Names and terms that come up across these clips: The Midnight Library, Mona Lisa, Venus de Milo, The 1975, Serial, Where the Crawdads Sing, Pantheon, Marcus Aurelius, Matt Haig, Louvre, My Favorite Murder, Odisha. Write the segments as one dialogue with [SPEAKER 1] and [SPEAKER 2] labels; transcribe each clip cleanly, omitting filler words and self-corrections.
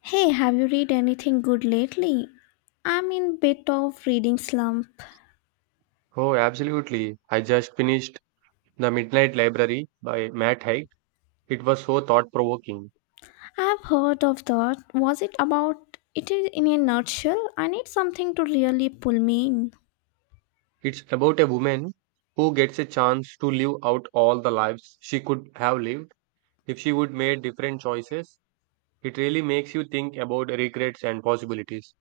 [SPEAKER 1] Hey, have you read anything good lately? I'm in bit of reading slump.
[SPEAKER 2] Oh, absolutely. I just finished The Midnight Library by Matt Haig. It was so thought-provoking.
[SPEAKER 1] I've heard of that. Was it about it is in a nutshell? I need something to really pull me in.
[SPEAKER 2] It's about a woman who gets a chance to live out all the lives she could have lived if she would made different choices. It really makes you think about regrets and possibilities.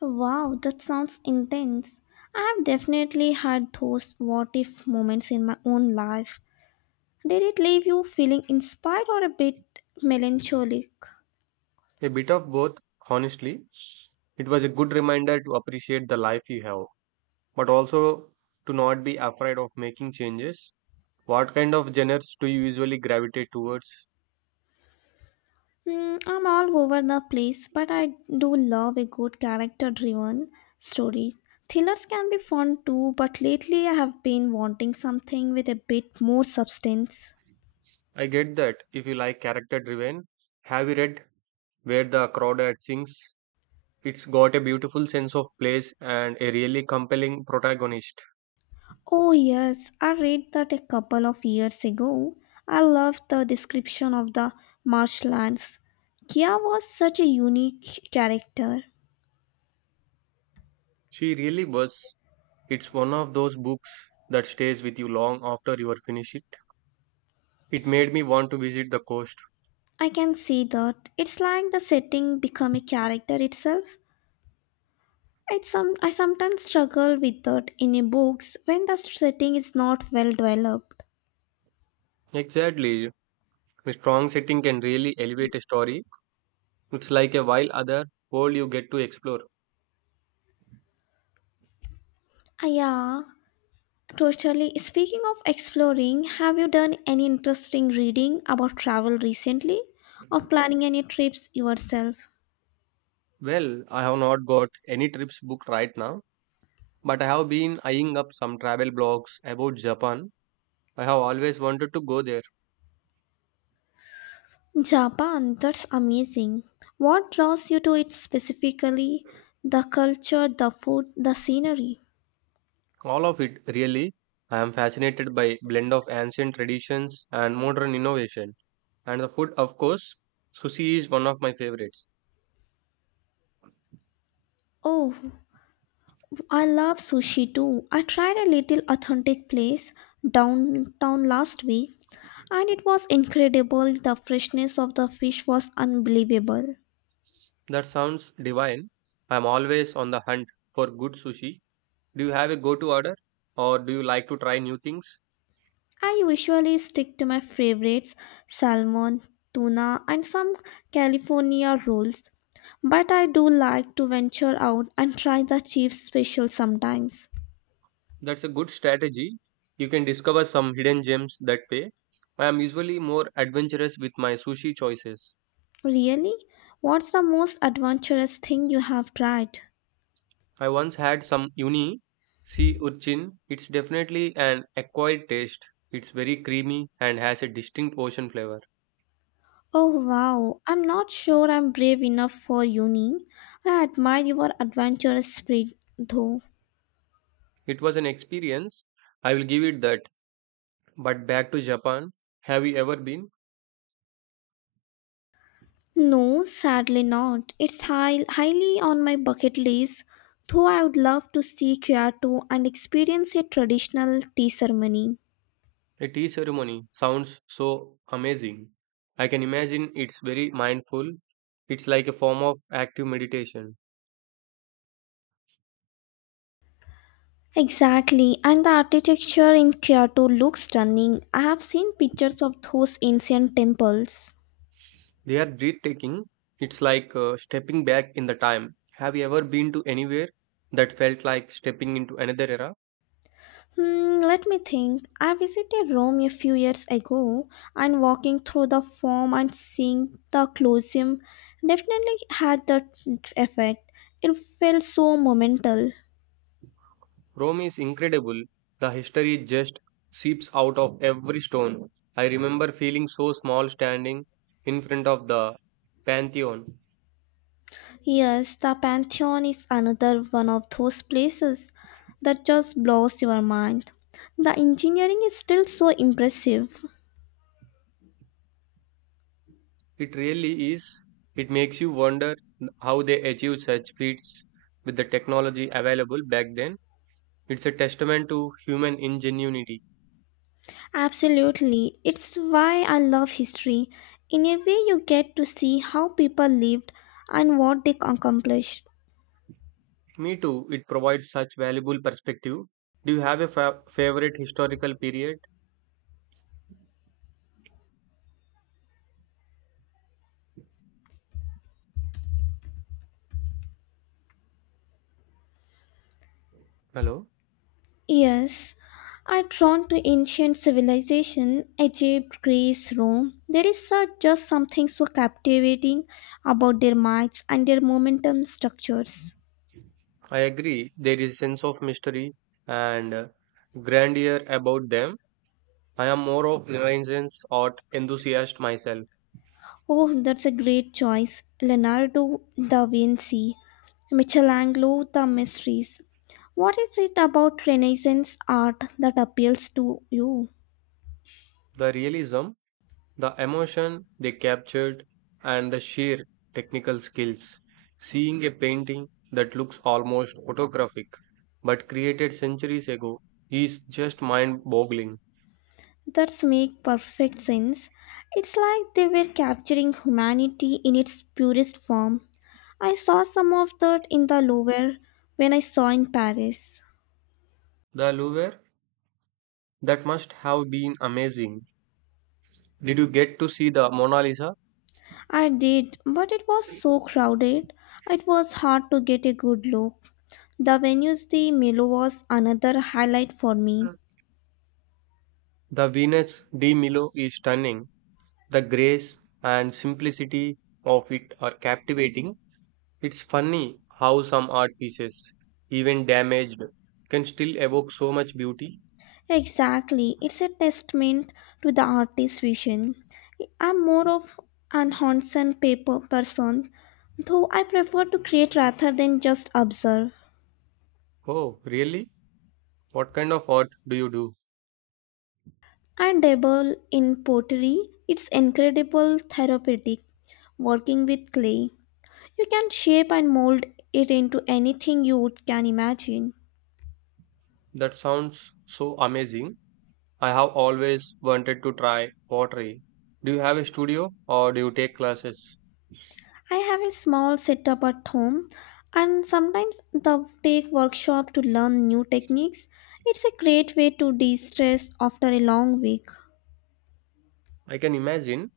[SPEAKER 1] Wow, that sounds intense. I have definitely had those what if moments in my own life. Did it leave you feeling inspired or a bit melancholic?
[SPEAKER 2] A bit of both, honestly. It was a good reminder to appreciate the life you have, but also to not be afraid of making changes. What kind of genres do you usually gravitate towards?
[SPEAKER 1] I'm all over the place, but I do love a good character driven story. Thrillers can be fun too, but lately I have been wanting something with a bit more substance.
[SPEAKER 2] I get that. If you like character driven, have you read Where the Crawdads Sings? It's got a beautiful sense of place and a really compelling protagonist.
[SPEAKER 1] Oh, yes, I read that a couple of years ago. I loved the description of the marshlands. Kia was such a unique character.
[SPEAKER 2] She really was. It's one of those books that stays with you long after you are finished it. It made me want to visit the coast.
[SPEAKER 1] I can see that. It's like the setting become a character itself. It's some I sometimes struggle with that in a books when the setting is not well developed.
[SPEAKER 2] Exactly. A strong setting can really elevate a story. It's like a wild other world you get to explore.
[SPEAKER 1] Yeah, totally. Speaking of exploring, have you done any interesting reading about travel recently, or planning any trips yourself?
[SPEAKER 2] Well, I have not got any trips booked right now, but I have been eyeing up some travel blogs about Japan. I have always wanted to go there.
[SPEAKER 1] Japan, that's amazing. What draws you to it specifically? The culture, the food, the scenery.
[SPEAKER 2] All of it, really. I am fascinated by blend of ancient traditions and modern innovation. And the food, of course, sushi is one of my favorites.
[SPEAKER 1] Oh, I love sushi too. I tried a little authentic place downtown last week and it was incredible. The freshness of the fish was unbelievable.
[SPEAKER 2] That sounds divine. I am always on the hunt for good sushi. Do you have a go-to order or do you like to try new things?
[SPEAKER 1] I usually stick to my favorites salmon, tuna, and some California rolls, but I do like to venture out and try the chief special sometimes.
[SPEAKER 2] That's a good strategy. You can discover some hidden gems that way. I am usually more adventurous with my sushi choices.
[SPEAKER 1] Really? What's the most adventurous thing you have tried?
[SPEAKER 2] I once had some uni sea urchin. It's definitely an acquired taste. It's very creamy and has a distinct ocean flavor.
[SPEAKER 1] Oh wow, I'm not sure I'm brave enough for uni. I admire your adventurous spirit though.
[SPEAKER 2] It was an experience. I will give it that. But back to Japan. Have you ever been?
[SPEAKER 1] No, sadly not. It's highly on my bucket list, though I would love to see Kyoto and experience a traditional tea ceremony.
[SPEAKER 2] A tea ceremony sounds so amazing. I can imagine it's very mindful. It's like a form of active meditation.
[SPEAKER 1] Exactly, and the architecture in Kyoto looks stunning. I have seen pictures of those ancient temples.
[SPEAKER 2] They are breathtaking. It's like stepping back in the time. Have you ever been to anywhere that felt like stepping into another era?
[SPEAKER 1] Let me think. I visited Rome a few years ago and walking through the Forum and seeing the Colosseum definitely had that effect. It felt so monumental.
[SPEAKER 2] Rome is incredible. The history just seeps out of every stone. I remember feeling so small standing in front of the Pantheon.
[SPEAKER 1] Yes, the Pantheon is another one of those places that just blows your mind. The engineering is still so impressive.
[SPEAKER 2] It really is. It makes you wonder how they achieved such feats with the technology available back then. It's a testament to human ingenuity.
[SPEAKER 1] Absolutely, it's why I love history. In a way, you get to see how people lived and what they accomplished.
[SPEAKER 2] Me too, it provides such valuable perspective. Do you have a favorite historical period? Hello?
[SPEAKER 1] Yes, are drawn to ancient civilization, Egypt, Greece, Rome. There is just something so captivating about their minds and their momentum structures.
[SPEAKER 2] I agree. There is a sense of mystery and grandeur about them. I am more of Renaissance art enthusiast myself.
[SPEAKER 1] Oh, that's a great choice. Leonardo da Vinci, Michelangelo, the mysteries. What is it about Renaissance art that appeals to you?
[SPEAKER 2] The realism, the emotion they captured, and the sheer technical skills. Seeing a painting that looks almost photographic but created centuries ago is just mind boggling.
[SPEAKER 1] That's make perfect sense. It's like they were capturing humanity in its purest form. I saw some of that in the Louvre when I saw in Paris.
[SPEAKER 2] The Louvre, that must have been amazing. Did you get to see the Mona Lisa?
[SPEAKER 1] I did, but it was so crowded. It was hard to get a good look. The venues the Milo was another highlight for me.
[SPEAKER 2] The Venus de Milo is stunning. The grace and simplicity of it are captivating. It's funny how some art pieces, even damaged, can still evoke so much beauty.
[SPEAKER 1] Exactly, it's a testament to the artist's vision. I'm more of an hands on paper person, though I prefer to create rather than just observe.
[SPEAKER 2] Oh, really? What kind of art do you do?
[SPEAKER 1] I dabble in pottery, it's incredible therapeutic working with clay. You can shape and mold it into anything you would can imagine.
[SPEAKER 2] That sounds so amazing. I have always wanted to try pottery. Do you have a studio or do you take classes?
[SPEAKER 1] I have a small setup at home and sometimes the take workshop to learn new techniques. It's a great way to de-stress after a long week.
[SPEAKER 2] I can imagine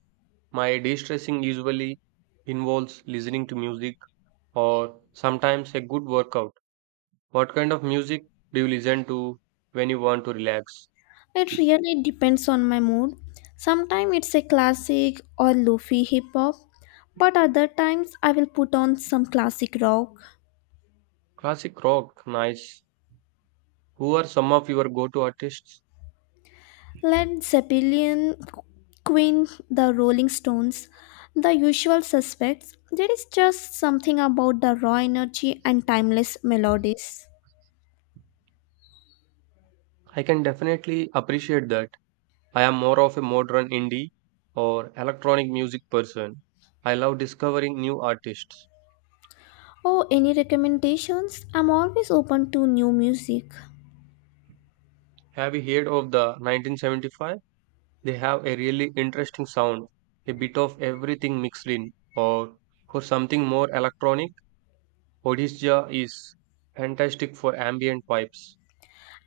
[SPEAKER 2] my de stressing usually involves listening to music or sometimes a good workout. What kind of music do you listen to when you want to relax?
[SPEAKER 1] It really depends on my mood. Sometimes it's a classic or lofi hip hop, but other times I will put on some classic rock.
[SPEAKER 2] Classic rock, nice. Who are some of your go to artists?
[SPEAKER 1] Led Zeppelin, Queen, the Rolling Stones, the usual suspects. There is just something about the raw energy and timeless melodies.
[SPEAKER 2] I can definitely appreciate that. I am more of a modern indie or electronic music person. I love discovering new artists.
[SPEAKER 1] Oh, any recommendations? I'm always open to new music.
[SPEAKER 2] Have you heard of the 1975? They have a really interesting sound, a bit of everything mixed in. Or for something more electronic, Odisha is fantastic for ambient vibes.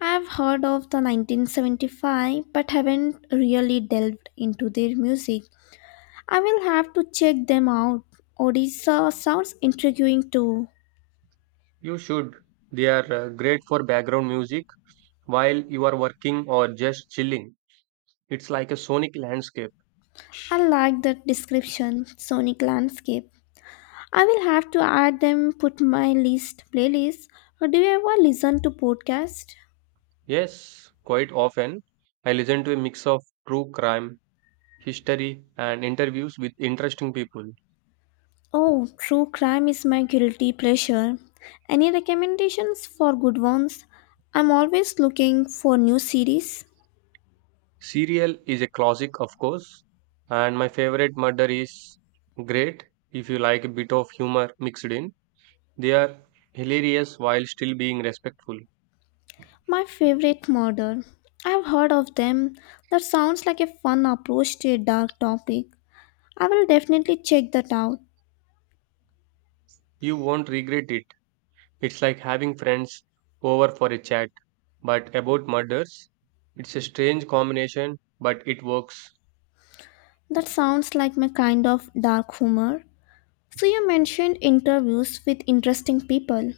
[SPEAKER 1] I've heard of the 1975 but haven't really delved into their music. I will have to check them out. Odisha sounds intriguing too.
[SPEAKER 2] You should. They are great for background music while you are working or just chilling. It's like a sonic landscape.
[SPEAKER 1] I like that description, sonic landscape. I will have to add them put my list playlist. Do you ever listen to podcast?
[SPEAKER 2] Yes, quite often I listen to a mix of true crime, history, and interviews with interesting people.
[SPEAKER 1] Oh, true crime is my guilty pleasure. Any recommendations for good ones? I'm always looking for new series.
[SPEAKER 2] Serial is a classic, of course, and my favorite murder is great if you like a bit of humor mixed in. They are hilarious while still being respectful.
[SPEAKER 1] My favorite murder. I've heard of them. That sounds like a fun approach to a dark topic. I will definitely check that out.
[SPEAKER 2] You won't regret it. It's like having friends over for a chat, but about murders. It's a strange combination, but it works.
[SPEAKER 1] That sounds like my kind of dark humor. So, you mentioned interviews with interesting people.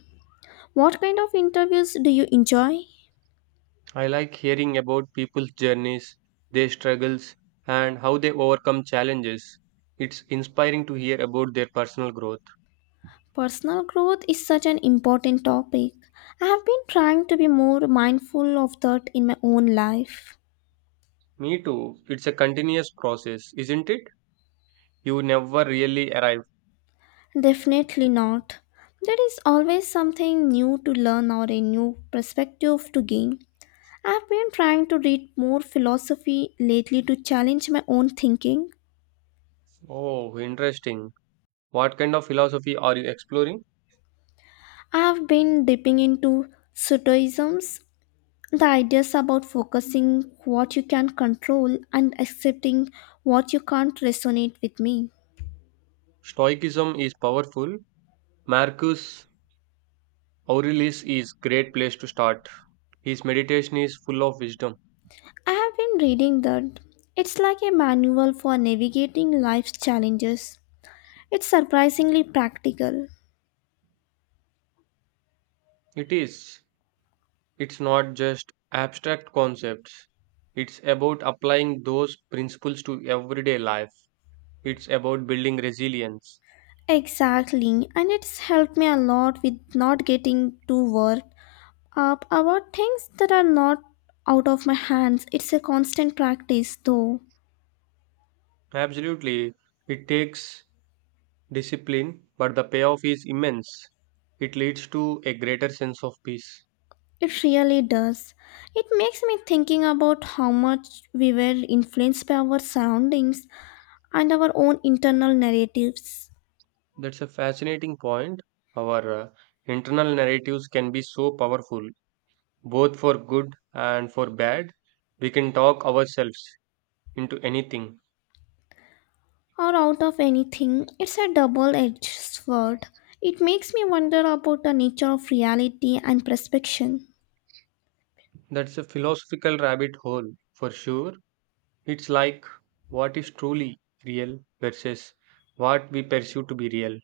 [SPEAKER 1] What kind of interviews do you enjoy?
[SPEAKER 2] I like hearing about people's journeys, their struggles, and how they overcome challenges. It's inspiring to hear about their personal growth.
[SPEAKER 1] Personal growth is such an important topic. I have been trying to be more mindful of that in my own life.
[SPEAKER 2] Me too. It's a continuous process, isn't it? You never really arrive.
[SPEAKER 1] Definitely not. There is always something new to learn or a new perspective to gain. I have been trying to read more philosophy lately to challenge my own thinking.
[SPEAKER 2] Oh, interesting. What kind of philosophy are you exploring?
[SPEAKER 1] I have been dipping into Stoicisms, the ideas about focusing what you can control and accepting what you can't resonate with me.
[SPEAKER 2] Stoicism is powerful. Marcus Aurelius is great place to start. His meditation is full of wisdom.
[SPEAKER 1] I have been reading that it's like a manual for navigating life's challenges. It's surprisingly practical.
[SPEAKER 2] It is. It's not just abstract concepts. It's about applying those principles to everyday life. It's about building resilience.
[SPEAKER 1] Exactly, and it's helped me a lot with not getting too worked up about things that are not out of my hands. It's a constant practice, though.
[SPEAKER 2] Absolutely. It takes discipline, but the payoff is immense. It leads to a greater sense of peace.
[SPEAKER 1] It really does. It makes me thinking about how much we were influenced by our surroundings and our own internal narratives.
[SPEAKER 2] That's a fascinating point. Our internal narratives can be so powerful, both for good and for bad. We can talk ourselves into anything.
[SPEAKER 1] Or out of anything, it's a double edged sword. It makes me wonder about the nature of reality and perception.
[SPEAKER 2] That's a philosophical rabbit hole for sure. It's like what is truly real versus what we perceive to be real.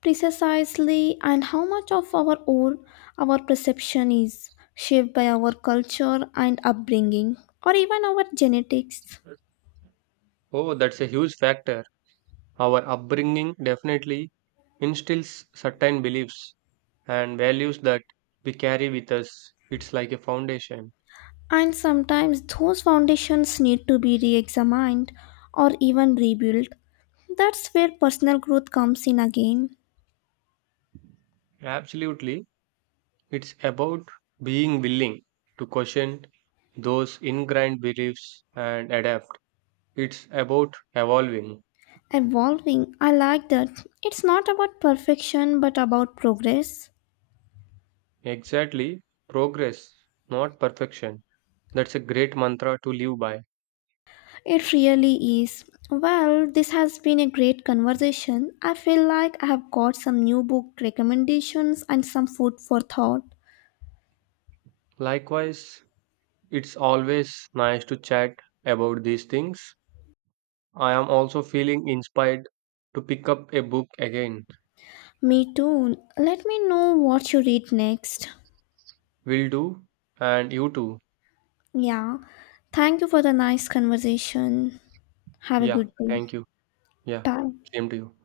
[SPEAKER 1] Precisely, and how much of our own, our perception is shaped by our culture and upbringing, or even our genetics.
[SPEAKER 2] Oh, that's a huge factor. Our upbringing definitely instills certain beliefs and values that we carry with us. It's like a foundation.
[SPEAKER 1] And sometimes those foundations need to be re examined or even rebuilt. That's where personal growth comes in again.
[SPEAKER 2] Absolutely. It's about being willing to question those ingrained beliefs and adapt. It's about evolving.
[SPEAKER 1] Evolving, I like that. It's not about perfection but about progress.
[SPEAKER 2] Exactly. Progress, not perfection. That's a great mantra to live by.
[SPEAKER 1] It really is. Well, this has been a great conversation. I feel like I have got some new book recommendations and some food for thought.
[SPEAKER 2] Likewise, it's always nice to chat about these things. I am also feeling inspired to pick up a book again.
[SPEAKER 1] Me too. Let me know what you read next.
[SPEAKER 2] Will do. And you too.
[SPEAKER 1] Yeah. Thank you for the nice conversation. Have a
[SPEAKER 2] Yeah.
[SPEAKER 1] good day.
[SPEAKER 2] Thank you. Yeah.
[SPEAKER 1] Bye.
[SPEAKER 2] Same to you.